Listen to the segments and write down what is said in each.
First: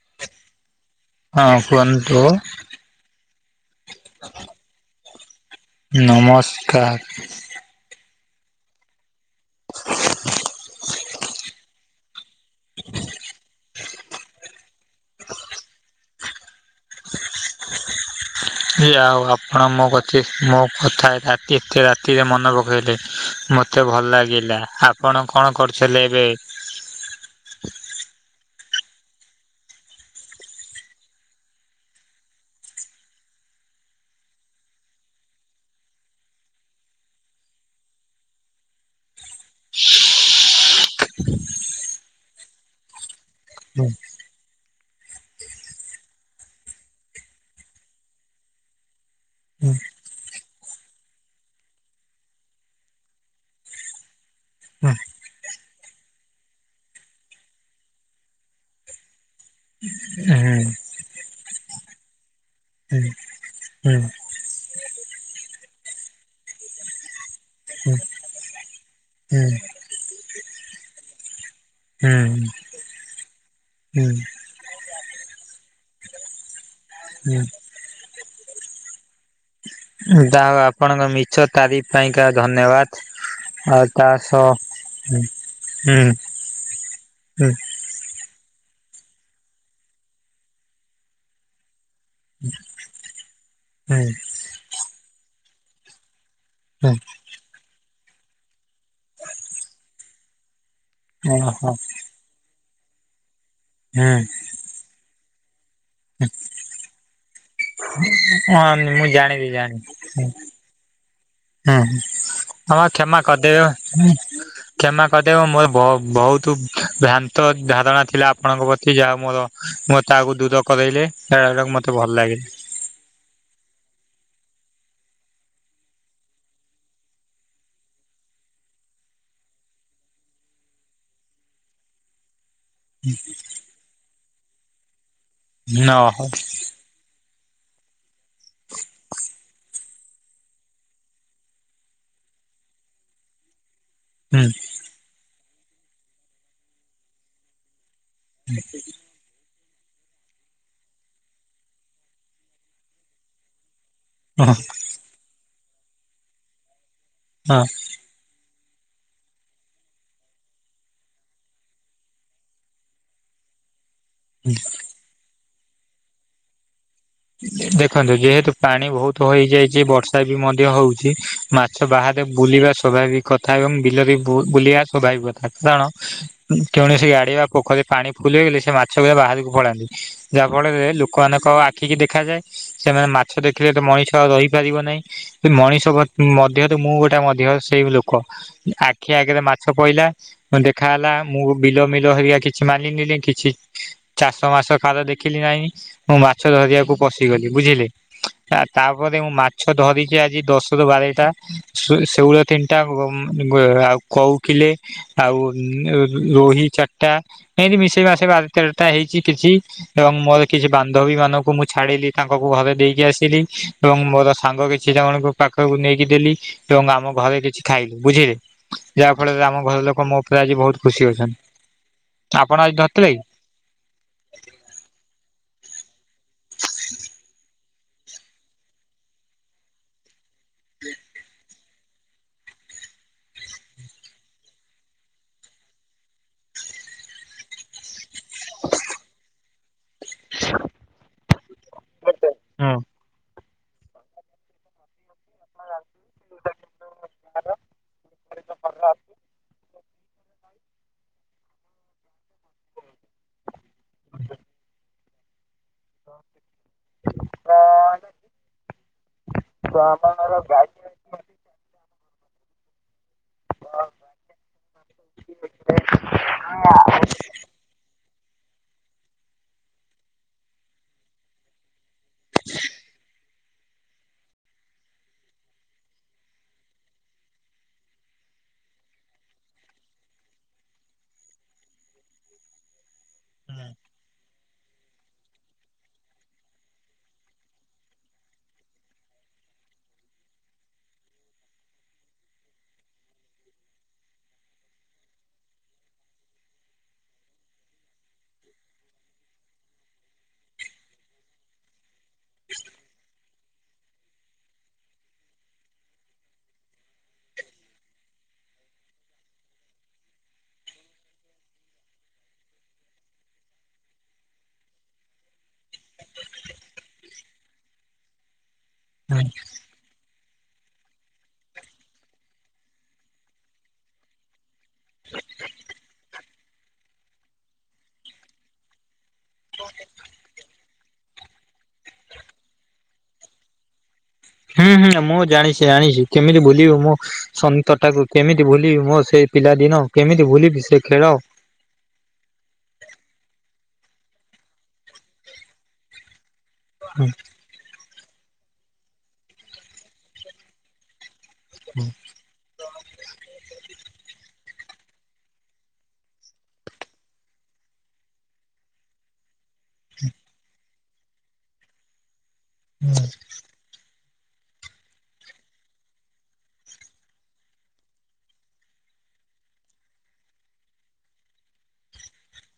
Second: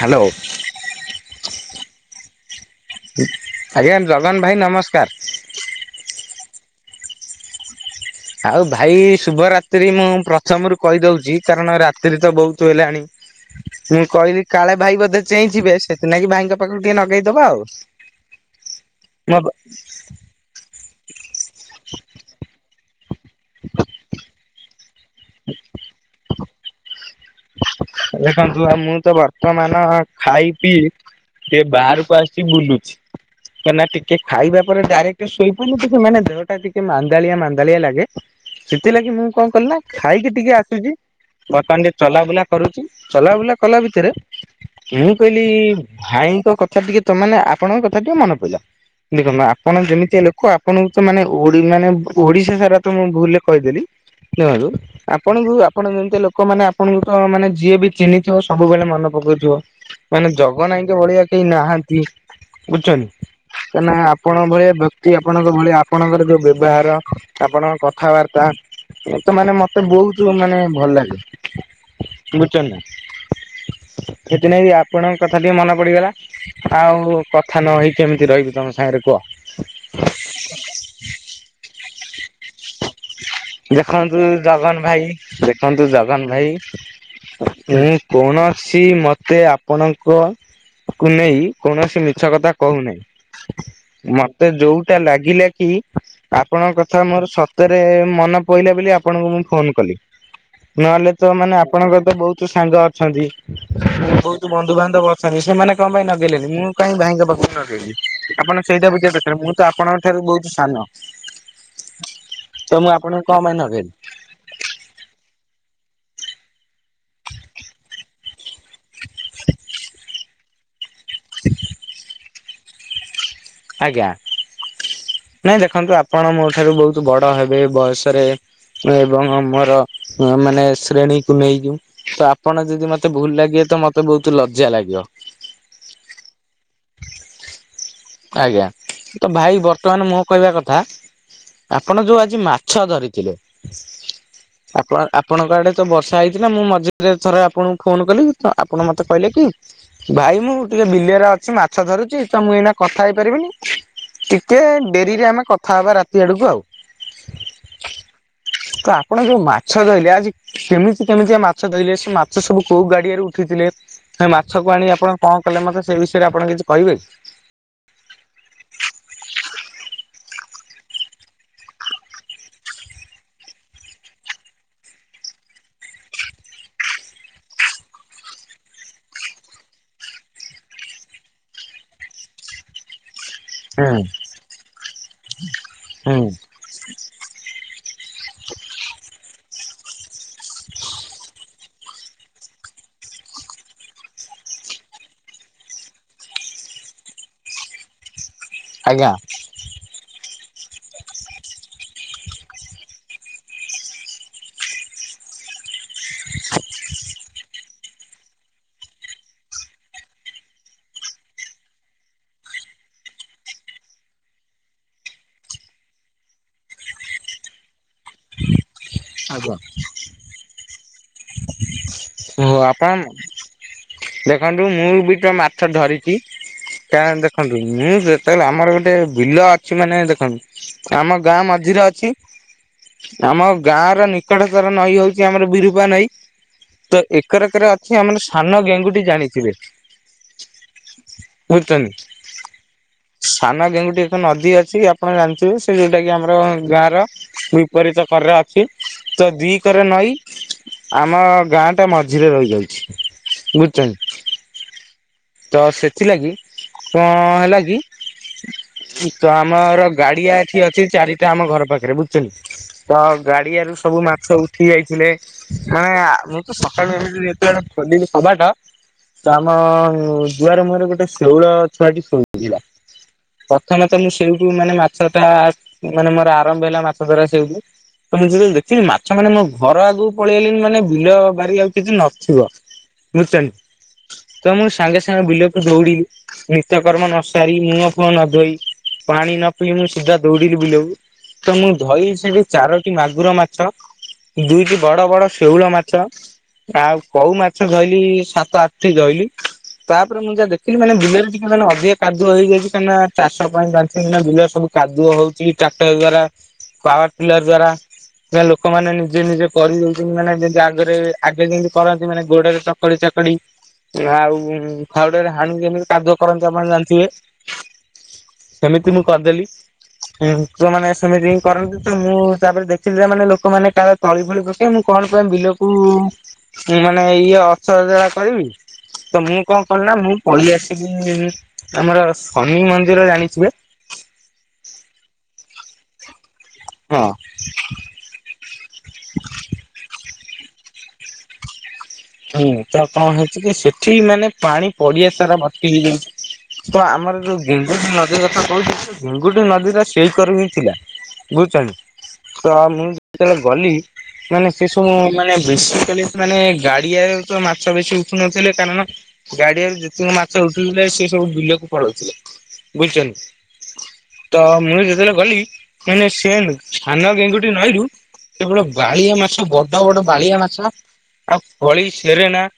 Hello. ହଁ କୁହନ୍ତୁ ଆଜ୍ଞା ଜଗନ ଭାଇ ନମସ୍କାର। ନମସ୍କାର। ଆଉ ଭାଇ ଶୁଭରାତ୍ରି ମୁଁ ପ୍ରଥମରୁ କହିଦଉଛି କାରଣ ରା ତ୍ରି ତ ବହୁତ ହେଲାଣି। ମୁଁ କହିଲି କାଳେ ଭାଇ ବୋଧେ ଚେଇଁ ଯିବେ ସେଥିନା କିି ଭାଇଙ୍କ ପାଖକୁ ଟିକେ ଲଗେଇଦବା ଆଉ। ଆଉ ଆପଣ ମୋ କତିକି ମୋ କଥା ରାତି ଏତେ ରାତିରେ ମନେ ପକାଇଲେ। ମତେ ଭଲ ଲାଗିଲା ଆପଣ କଣ କରୁଥିଲେ ଏବେ? ଦେଖନ୍ତୁ ଆଉ ମୁଁ ତ ବର୍ତ୍ତମାନ ଖାଇ ପିଇ ଟିକେ ବାହାରକୁ ଆସି ବୁଲୁଛି। କାହିଁକି ନା ଟିକେ ଖାଇବା ପରେ ଡାଇରେକ୍ଟ ଶୋଇପାରୁନି ଟେ ମାନେ ଦେହ ଟା ଟିକେ ମାନ୍ଦାଳିଆ ମାନ୍ଦାଳିଆ ଲାଗେ। ସେଥିଲାଗି ମୁଁ କଣ କଲି ନା ଖାଇକି ଟିକେ ଆସୁଛି ବର୍ତ୍ତମାନ। ଚଲାବୁଲା କରୁଛି ଚଲାବୁଲା କଲା ହୁଁ ଭିତରେ ମୁଁ କହିଲି ଭାଇଙ୍କ କଥା ଟିକେ ତମେ ଆପଣଙ୍କ କଥା ଟିକେ ମନେ ପଇଲା। ଦେଖନ୍ତୁ ହୁଁ ଆପଣ ଯେମିତିଆ ଲୋକ ଆପଣଙ୍କୁ ତ ମାନେ ମାନେ ଓଡିଶା ସାରା ତ ମୁଁ ଭୁଲରେ କହିଦେଲି। ଦେଖନ୍ତୁ ଆପଣଙ୍କୁ ଆପଣ ଯେମିତି ଲୋକମାନେ ଆପଣଙ୍କୁ ତ ମାନେ ଯିଏ ବି ଚିହ୍ନିଥିବ ସବୁବେଳେ ମନେ ପକଉଥିବ। ମାନେ ହୁଁ ଜଗନ ଆଇକେ ଭଳିଆ କେହି ନାହାନ୍ତି ହୁଁ ବୁଝୁଛନ୍ତି। କ ଆପଣଙ୍କ ଭଳିଆ ବ୍ୟକ୍ତି ଆପଣଙ୍କ ଭଳିଆ ଆପଣଙ୍କର ଯୋଉ ବ୍ୟବହାର ଆପଣଙ୍କ ହୁଁ କଥାବାର୍ତ୍ତା ତ ମାନେ ମତେ ବହୁତ ମାନେ ଭଲ ଲାଗେ। ହୁଁ ବୁଝୁଛନ୍ତି ନା ସେଥିନାଗି ଆପଣଙ୍କ କଥା ଟିକେ ମନେ ପଡିଗଲା। ଆଉ ହୁଁ। କଥା ନହେଇ କେମିତି ରହିବି ତମ ସାଙ୍ଗରେ କୁହ? ଯାହା ହଉ ଆପଣଙ୍କ ମିଛ ତାରିଖ ପାଇଁକା ଧନ୍ୟବାଦ। ଆଉ ତା ଦେଖନ୍ତୁ ସହ ଜଗନ ଭାଇ ହୁଁ ଦେଖନ୍ତୁ ହୁଁ ଜଗନ ଭାଇ ହୁଁ ମୁଁ କୌଣସି ମତେ ଆପଣଙ୍କ କୁ ନେଇ କୌଣସି ମିଛ କଥା କହୁନାହିଁ ହୁଁ ମତେ ଯୋଉଟା ଲାଗିଲା କି ଆପଣଙ୍କ କଥା ମୋର ସତରେ ମନ ପଡଲା ବୋଲି ଆପଣଙ୍କୁ ମୁଁ ଫୋନ କଲି। ନହେଲେ ତ ମାନେ ଓହୋ ଆପଣଙ୍କର ତ ବହୁତ ସାଙ୍ଗ ଅଛନ୍ତି। ହୁଁ। ବହୁତ ବନ୍ଧୁବାନ୍ଧବ ଅଛନ୍ତି ସେମାନେ କଣ ପାଇଁ ନଗେଇଲେନି ମୁଁ କାଇଁ ଭାଇଙ୍କ ପାଖକୁ ଆପଣ ହଁ ସେଇଟା ବୀଜ ଦେଖିଲେ ଜାଣିଲି ମୁଁ ତ ଜାଣିଲି। ଆପଣଙ୍କ ଠାରୁ ବହୁତ ସାନ। ହୁଁ ତ ହଁ ମୁଁ କ୍ଷମା ଆପଣଙ୍କୁ କଣ ପାଇଁ କରିଦେବେ ନଗେଇଲି ହୁଁ। କ୍ଷମା କରିଦେବ ମୋର ବହୁତ ଭ୍ରାନ୍ତ ଧାରଣା ଥିଲା ଆପଣଙ୍କ ପ୍ରତି ଯାହା ମୋର ମୁଁ ତାକୁ ଦୂର କରେଇଲେ ହେରା ମତେ ଭଲ ଲାଗେ। ଆଜ୍ଞା। ନାଇଁ ଦେଖନ୍ତୁ ଆପଣ ମୋ ଠାରୁ ବହୁତ ବଡ଼ ହେବେ ବୟସରେ ଏବଂ ମୋର ମାନେ ଶ୍ରେଣୀକୁ ନେଇ ବା ଆପଣ ଯ ଯଦି ମତେ ଭୁଲ ଲାଗିବ ତ ମତେ ବହୁତ ଲଜ୍ୟା ଲାଗିବ। ନହ ଆଜ୍ଞା ତ ଭାଇ ବର୍ତ୍ତମାନ ମୋ କହିବା କଥା ଆପଣ ଯୋଉ ଆଜି ମାଛ ଧରିଥିଲେ ହୁଁ। ଆପଣ ଆପଣଙ୍କ ଆଡେ ତ ବର୍ଷା ହେଇଥିଲା ନା ମୁଁ ମଝିରେ ଥରେ ଆପଣଙ୍କୁ ଫୋନ୍ କଲି ଆପଣ ମତେ କହିଲେ କି ଭାଇ ମୁଁ ଟିକେ ବିଲିରେ ଅଛି ମାଛ ଧରୁଛି ତ ମୁଁ ଏଇନା କଥା ହେଇପାରିବିନି ହଁ ଟିକେ ଡେରିରେ ଆମେ କଥା ହବା ରାତି ଆଡକୁ ଆଉ। ହଁ। ତ ଆପଣ ଯୋଉ ମାଛ ଧରିଲେ ଆଜି କେମିତି କେମିତିଆ ମାଛ ଧରିଲେ ସେ ମାଛ ସବୁ କୋଉ ଗାଡିଆରୁ ଉଠିଥିଲେ ହେ ମାଛକୁ ଆଣି ଆପଣ କଣ କଲେ ମତେ ସେ ବିଷୟରେ ଆପଣ କିଛି କହିବେ କି? ଦେଖନ୍ତୁ ଯେହେତୁ ପାଣି ବହୁତ ହୋଇଯାଇଛି ବର୍ଷା ବି ମଧ୍ୟ ହୋଉଛି ମାଛ ବାହାରେ ବୁଲିବା ସ୍ୱାଭାବିକ୍ କଥା ଏବଂ ବିଲରେ ବୁଲିବା ସ୍ଵଵାଭାବିକ୍ କଥା କାରଣ କୌଣସି ଗାଡି ବା ପୋଖରୀ ପାଣି ଫୁଲ ହେଇଗଲେ ସେ ମାଛ ରା ବାହାରକୁ ପଳାନ୍ତି। ଯାହା ଫଳରେ ଲୋକମାନଙ୍କ ଆ ଠିକ୍ ଦେଖାଯାଏ ସେମାନେ ମାଛ ଦେଖିଲେ ତ ହୁଁ ମଣିଷ ରହିପାରିବ ନାହିଁ ମଣିଷ ହୁଁ ମଧ୍ୟ କି ମୁଁ ଗୋଟେ ମଧ୍ୟ ସେଇ ଲୋକ ଆଖି ଆଗରେ ମାଛ ପଇଲା ହଁ ଦେଖା ହେଲା ମୁଁ ବିଲ ମିଲ ହେରା କିଛି ମାନିଲିନି କିଛି ଚାଷ ମାସ ଖାଦ ଦେଖିଲି ନାହିଁ ମୁଁ ମା ମାଛ ଧରିବାକୁ ପଶିଗଲି ବୁଝିଲେ ଆଜ୍ଞା ତାପରେ ମୁଁ ମା ଛ ଡ଼ରିକି ଆଜି ଦଶରୁ ବାରେଟା ଶେଉଳ ତିନିଟା ଆଉ କୋଉ କିଲେ ଆଉ ରୋହି ଚାରିଟା ଏମତି ମିସେଇ ମାସେଇ ତେରଟା ହେଇଛି କିଛି ଏବଂ ମୋର କିଛି ବା ପଦବୀ ମାନଙ୍କୁ ମୁଁ ଛାଡ଼ିଲି ତାଙ୍କୁ ଘରେ ଦେଇକି ଆସିଲି ଏବଂ ମୋର ସାଙ୍ଗ କିଛି ଜଣକୁ ପାଖକୁ ନେଇକି ଦେଲି ଏବଂ ଆମ ଘରେ କିଛି ଖାଇଲି ବୁଝିଲେ ଯାହା ଫଳରେ ଆମ ହଉ ଘର ଲୋକ ମୋ ଆଜି ବହୁତ ଖୁସି ଅଛନ୍ତି। ଆପଣ ଆଜି ଧରିଥିଲେ କି? ଦେଖନ୍ତୁ ମୁଁ ବି ତ ମାଛ ଧରିଚି ତାହେଲେ ଦେଖନ୍ତୁ ମୁଁ ଯେତେବେଳେ ଆମର ଗୋଟେ ବିଲ ଅଛି ମାନେ ଦେଖନ୍ତୁ ଆମ ଗାଁ ମଝିରେ ଅଛି। ଆମ ଗାଁ ର ନିକଟତର ନଈ ହୋଉଛି ଆମର ବିରୂପା ନଈ। ତ ଏକରକରେ ଅଛି ଆମାନ ସାନ ଗେଙ୍ଗୁଟି ଜାଣିଥିବେ? ପୁତୁନୀ ହୁଁ। କାମ ଗେଙ୍ଗୁଟି ଏକ ନଦୀ ଅଛି ଆପଣ ଜାଣିଥିବେ ଯୋଉଟା କି ଆମର ଗାଁ ର ବିପରୀତ କରରେ ଅଛି ତ ଦି କରେ ନଈ ଆମ ଗାଁ ଟା ମଝିରେ ରହିଯାଉଛି ବୁଝିଛ ତ ସେଥିଲାଗି କଣ ହେଲା କି ତ ଆମର ଗାଡିଆ ଏଠି ଅଛି ଚାରି ସେ ଆମ ଘର ପାଖରେ ବୁଝିନ୍ତି ତ ଗାଡିଆରୁ ସବୁ ମା ସବୁ ଠିକ ଯାଇଥିଲେ ମାନେହାଁ ମୁଁ ତ ସକାଳୁ ଯେତବେ ଖୋଲି କି ପଡି କି କବାଟ ତ ଆମ ଯୁଆର ମୁହଁରେ ଗୋଟେ ଶେଉଳ ଛୁଆଟି ଶୋଉଥିଲା। ପ୍ରଥମେ ତ ମୁଁ ସେଇଠୁ ମାନେ ମାଛ ଟା ମାନେ ମୋର ଆରମ୍ଭ ହେଲା ମାଛ ଧରା ସେଇଠୁ ତ ମୁଁ ଯେତେବେଳେ ଦେଖିବି ମାଛ ମାନେ ମୋ ଘର ଆଗକୁ ପଳେଇଲିଣି ମାନେ ବିଲ ବାରି ଆଉ କିଛି ନଥିବ ବୁଝିଛନ୍ତି। ତ ମୁଁ ସାଙ୍ଗେ ସାଙ୍ଗେ ବିଲକୁ ଦୌଉଡ଼ି ନିତ୍ୟକର୍ମ ନ ସାରି ମୁହ ଫୁଅ ନ ଧୋଇ ପାଣି ନ ପିଇ ମୁଁ ସିଧା ଦୌଡିଲି ବିଲକୁ। ତ ମୁଁ ଧୋଇ ସେଠି ଚାରୋଟି ମାଗୁର ମାଛ, ଦୁଇଟି ବଡ ବଡ ଶେଉଳ ମାଛ ଆଉ କଉ ମାଛ ଧଇଲି ସାତ ଆଠ ଟି ଧଇଲି। ତାପରେ ମୁଁ ଯାହା ଦେଖିଲି ମାନେ ବିଲରେ ଟିକେ ମାନେ ଅଧିକ କାଦୁ ହେଇଯାଇଛି। କାହିଁକି ନା ଚାଷ ପାଇଁ ଜାଣିଚ ନା ବିଲ ସବୁ କାଦୁଅ ହଉଛି ଟ୍ରାକ୍ଟର ଦ୍ଵାରା। ପାୱାର ପିଲାର ଦ୍ଵାରା ଯେ ଲୋକମାନେ ନିଜେ ନିଜେ କରିଦଉଛନ୍ତି ମାନେ ଯି ଆଗରେ ଆଗେ ଯେମିତି କରନ୍ତି ମାନେ ଗୋଡରେ ଚକଡି ଚାକଡି। ଆଉ ଫାଉଡ଼ାରେ ହାଣି କେମିତି କାଦୁଅ କରନ୍ତି ଆପଣ ଜାଣିଥିବେ? ସେମିତି ମୁଁ ହୁଁ। କରିଦେଲି। ଉଁ ଯୋଉ ମାନେ ସେମିତି ହିଁ କରନ୍ତି ତ ମୁଁ ହିସାବରେ ଦେଖିଲି ଯେ ମାନେ ଲୋକମାନେ କାଳେ ତଳି ଫଳି ପକଈ ମୁଁ କଣ ପାଇଁ ବିଲକୁ ମାନେ ଇଏ ଅସଜଡ଼ା କରିବି। ତ ମୁଁ କଣ କଲି ନା ମୁଁ ପଳେଇ ଆସିଲି ଆମର ଶନି ମନ୍ଦିର ଜାଣିଥିବେ? ହୁଁ ହୁଁ ମୁଁ ଜାଣିଛି ଆଣିଛି କେମିତି ବୁଲିବୁ ମୁଁ ହଁ ସ ତଟାକୁ। କେମିତି ଭୁଲି ମୋ ସେ ପିଲା ଦିନ କେମିତି ଭୁଲିବି ସେ ଖେଳ? ହୁଁ ତ କଣ ହେଇଛି କି ସେଠି ମାନେ ପାଣି ପଡିଆ ସାରା ଭର୍ତ୍ତି ହେଇଯାଇଛି। ତ ହଁ ଆମର ଯୋଉ ଗେଙ୍ଗୁଟି ନଦୀ କଥା କହୁଛି ଗେଙ୍ଗୁଟି ନଦୀ ଟା ସେଇକରେ ହିଁ ଥିଲା। ବୁଝଛନ୍ତି ତ ମୁଁ ଯେତେବେଳେ ଗଲି ମାନେ ସେସବୁ ମାନେ ବେଶିକାଲି ମାନେ ଗା ଡିଆରେ ତ ମାଛ ବେଶୀ ଉଠୁ ନଥିଲେ କାରଣ ଗାଡିଆରେ ଯେତିକ ମାଛ ଉଠୁଥିଲେ ସେ ସବୁ ବୁିଲକୁ ପଳଉଥିଲେ ବୁଝିଛନ୍ତି। ତ ମୁଁ ଯେତେବେଳେ ଗଲି କାଇଙ୍କିନା ସେ ସାନ ଗେଙ୍ଗୁଟି ନଈରୁ କେବଳ ବାଳିଆ ମାଛ ବଡ ବଡ ବାଳିଆ ମାଛ ଆଉ ଫଳି ସେରେନା।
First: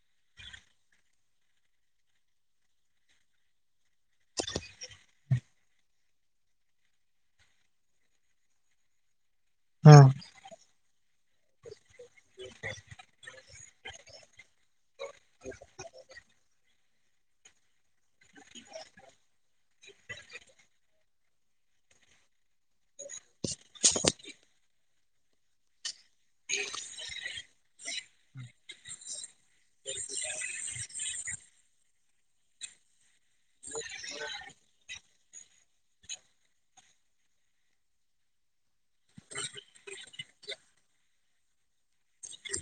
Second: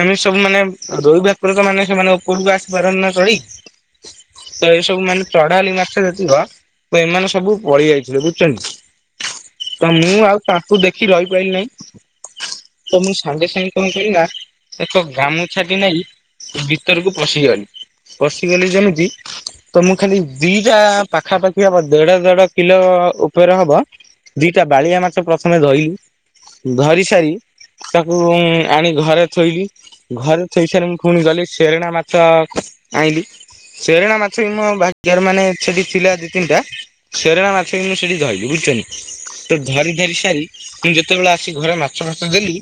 ଏମତି ସବୁ ମାନେ ରୋଇବା [unintelligible] ମାନେ ସେମାନେ ଉପରକୁ ଆସି ପାରନ୍ତି ନା ସଇ। ତ ଏଇ ସବୁ ମାନେ ଚଢା ହେଲି ମାଛ ଯେତିିବ ତ ଏମାନେ ସବୁ ପଳେଇ ଯାଇଥିଲେ ବୁଝୁଛନ୍ତି। ତ ମୁଁ ହଁ ଆଉ ତାଙ୍କୁୁ ଦେଖି ରହିପାରିଲି ନାହିଁ। [inaudible] ତ ମୁଁ ସାଙ୍ଗେ ସାଙ୍ଗେ କଣ କହିଲ ନା ଏକ ଗାମୁ ଟି ନେଇ ଭିତରକୁ ପଶିଗଲି ପଶିଗଲି ଯେମିତି ତ ମୁଁ ଖାଲି ଦିଟା ପାଖାପାଖି ହବ ଦେଢ ଦେଢ କିଲ ଉପରେ ହବ ଦିଟା ବାଳିଆ ମାଛ ପ୍ରଥମେ ଧଇଲି ଧରି ସାରି ତାକୁ ଉଁ ଆଣି ଘରେ ଥୋଇକି ଘରେ ଥୋଇସାରି ମୁଁ ପୁଣି ଗଲି ସେରଣା ମାଛ ଆଣଲିି। ସେରଣା ମାଛ ବି ମୋ ଭାଗ୍ୟରେ ମାନେ ସେଠି ଥିଲା ଦିଇ ତିନିଟା। ସେରେଣା ମାଛ କିନ୍ତୁ ସେଠି ଧଇଲି ବୁଝିଛନି। ତ ଧରି ଧାରି ସାରି ମୁଁ ଯେତେବେଳେ ଆସି ଘରେ ମାଛ ଫାଛ ଦେଲି।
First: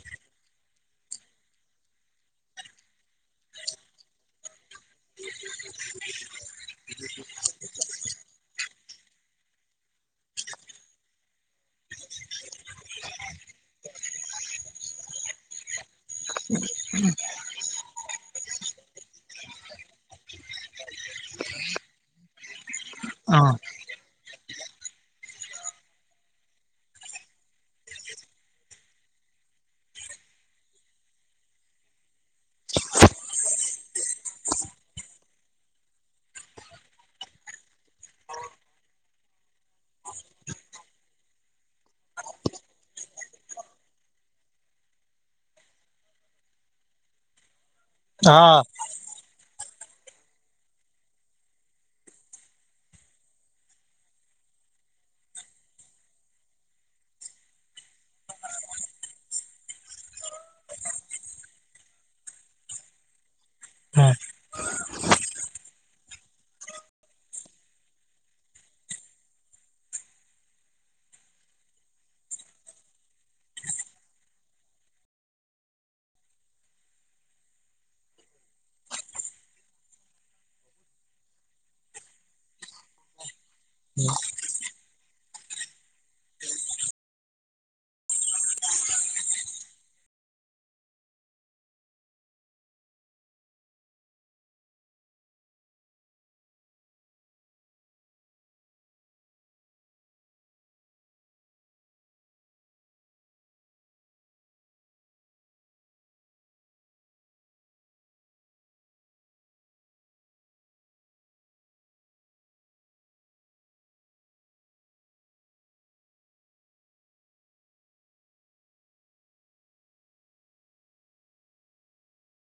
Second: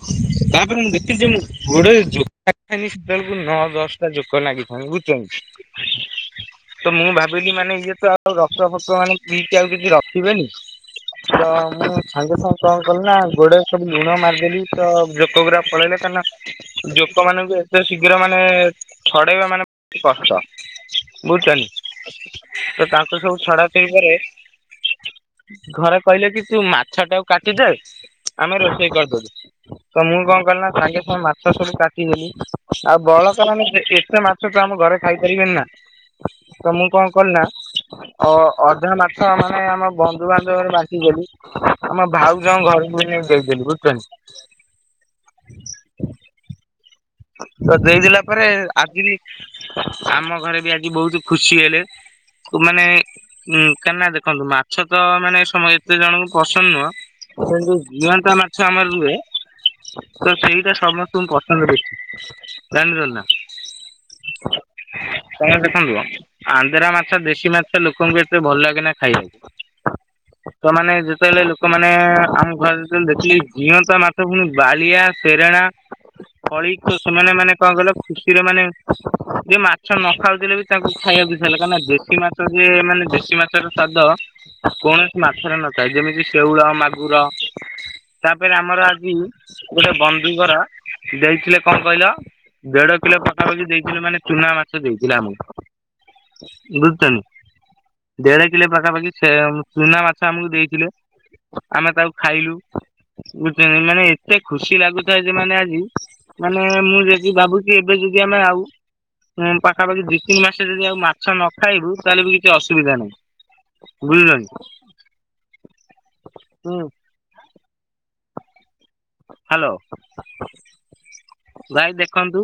ତାପରେ ମୁଁ ଦେଖଥିଲି ଯେ ମୁଁ ଗୋଡ଼ରେ ଜୋକା ସେତେବେଳକୁ ନଅ ଦଶଟା ଯୋକ ଲାଗିଥାନ୍ତି ବୁଝୁଛନ୍ତି। [inaudible] ତ ମୁଁ ଭାବିଲି ମାନେ ଇଏ ତ ଆଉ ରକ୍ ଫକ୍ ମାନେ ପଇକି ଆଉ କିଛି ରଖିବେନି। ତ ମୁଁ ସାଙ୍ଗେ ସାଙ୍ଗେ କଣ କଲି ନା ଗୋଡ ସବୁ ଲୁଣ ମାରିଦେଲି। ତ ଜୋକପୁରା ପଳେଇଲେ କ ନା ଯୋକ ମାନଙ୍କୁ ଏତେ ଶୀଘ୍ର ମାନେ ଛଡେଇବା ମାନେ କଷ୍ଟ। ବୁଝୁଛନି ତ ତାଙ୍କୁ ସବୁ ଛଡା କିପାରେ ଘରେ କହିଲେ କି ତୁ ମାଛ ଟାକୁ କାଟିଦେ ଆମେ ରୋଷେଇ କରିଦଉ। ତ ମୁଁ କଣ କଲି ନା ସାଙ୍ଗେ ସଙ୍ଗେ ମାଛ ସବୁ କାଟିଦେଲି ଆଉ ବଳକା ମାନେ କେତେ ମାଛ ତ ଆମ ଘରେ ଖାଇପାରିବେନି ନା ତ ମୁଁ କଣ କଲି ନା ଅ ଅଧା ମାଛ ମାନେ ଆମ ବନ୍ଧୁବାନ୍ଧବରେ ବାଣ୍ଟି ଦେଲି। ଆମ ଭାଉଜଙ୍କ ଘରକୁ ଏଇନା [unintelligible] ତ ଦେଇଦଲା ପରେ ଆଜି ଲି ଆମ ଘରେ ବି ଆଜି ବହୁତ ଖୁସି ହେଲେ। ମାନେ ଉ କାହିଁ ନା ଦେଖନ୍ତୁ ମାଛ ତ ମାନେ ସମ ଏତେ ଜଣଙ୍କୁ ପସନ୍ଦ ନୁହଁ। ସେ ଯୋଉ ଜିଅନ୍ତା ମାଛ ଆମର ରୁହେ ତ ସେଇଟା ସମସ୍ତଙ୍କୁ ପସନ୍ଦ କରିଛି। ଜାଣିଛ ନା। [unintelligible] ତମେ ଦେଖନ୍ତୁ ଆନ୍ଧ୍ରା ମାଛ ଦେଶୀ ମାଛ ଲୋକଙ୍କୁ ଏତେ ଭଲ ଲାଗେ ନା ଖାଇବାକୁ। [inaudible] ମାନେ ଯେତେବେଳେ ଲୋକମାନେ ଆମ ଘର ଯେତେବେଳେ ଦେଖିଲେ ଜିଅନ୍ତା ମାଛ ପୁଣି ବାଳିଆ ସେରେଳା। ହଳି ତ ସେମାନେ ମାନେ କଣ କହିଲ ଖୁସିରେ ମାନେ ଯେ ମାଛ ନ ଖାଉଥିଲେ ବି ତାଙ୍କୁ ଖାଇବାକୁ ଇଛା ହେଲା କାହିକିଁ ନା ଦେଶ ଶି ମାଛ ଯିଏ ମାନେ ଦେଶୀ ମାଛର ସ୍ଵାଦ। କୌଣସି ମାଛରେ ନଥାଏ ଯେମିତି ଶେଉଳ ମାଗୁର। ତାପରେ ଆମର ଆଜି ଗୋଟେ ବନ୍ଧୁ ଘର ଦେଇଥିଲେ। କଣ କହିଲ ଦେଢ଼ କିଲ ପଖାପାଖି ଦେଇଥିଲେ ମାନେ ଚୁନା ମାଛ ଦେଇଥିଲେ ଆମକୁ। [unintelligible] ଦେଢ଼ କିଲୋ ପାଖାପାଖି ଚନା ମାଛ ଆମକୁ ଦେଇଥିଲେ। ଆମେ ତାକୁ ଖାଇଲୁ ବୁଝ ମାନେ ଏତେ ଖୁସି ଲାଗୁଥାଏ ଯେ ମାନେ ଆଜି। ମାନେ ମୁଁ ଯଦି ଭାବୁଛି ଏବେ ଯଦି ଆମେ ଆଉ ହଁ ପାଖାପଖି ଦିଇ ତିନି ମାସ ଯଦି ଆଉ ମାଛ ନ ଖାଇବୁ ତାହେଲେ ବି କିଛି ଅସୁବିଧା ନାହିଁ। ବୁଝିଲଣି ହୁଁ। ହ୍ୟାଲୋ ଭାଇ ଦେଖନ୍ତୁ।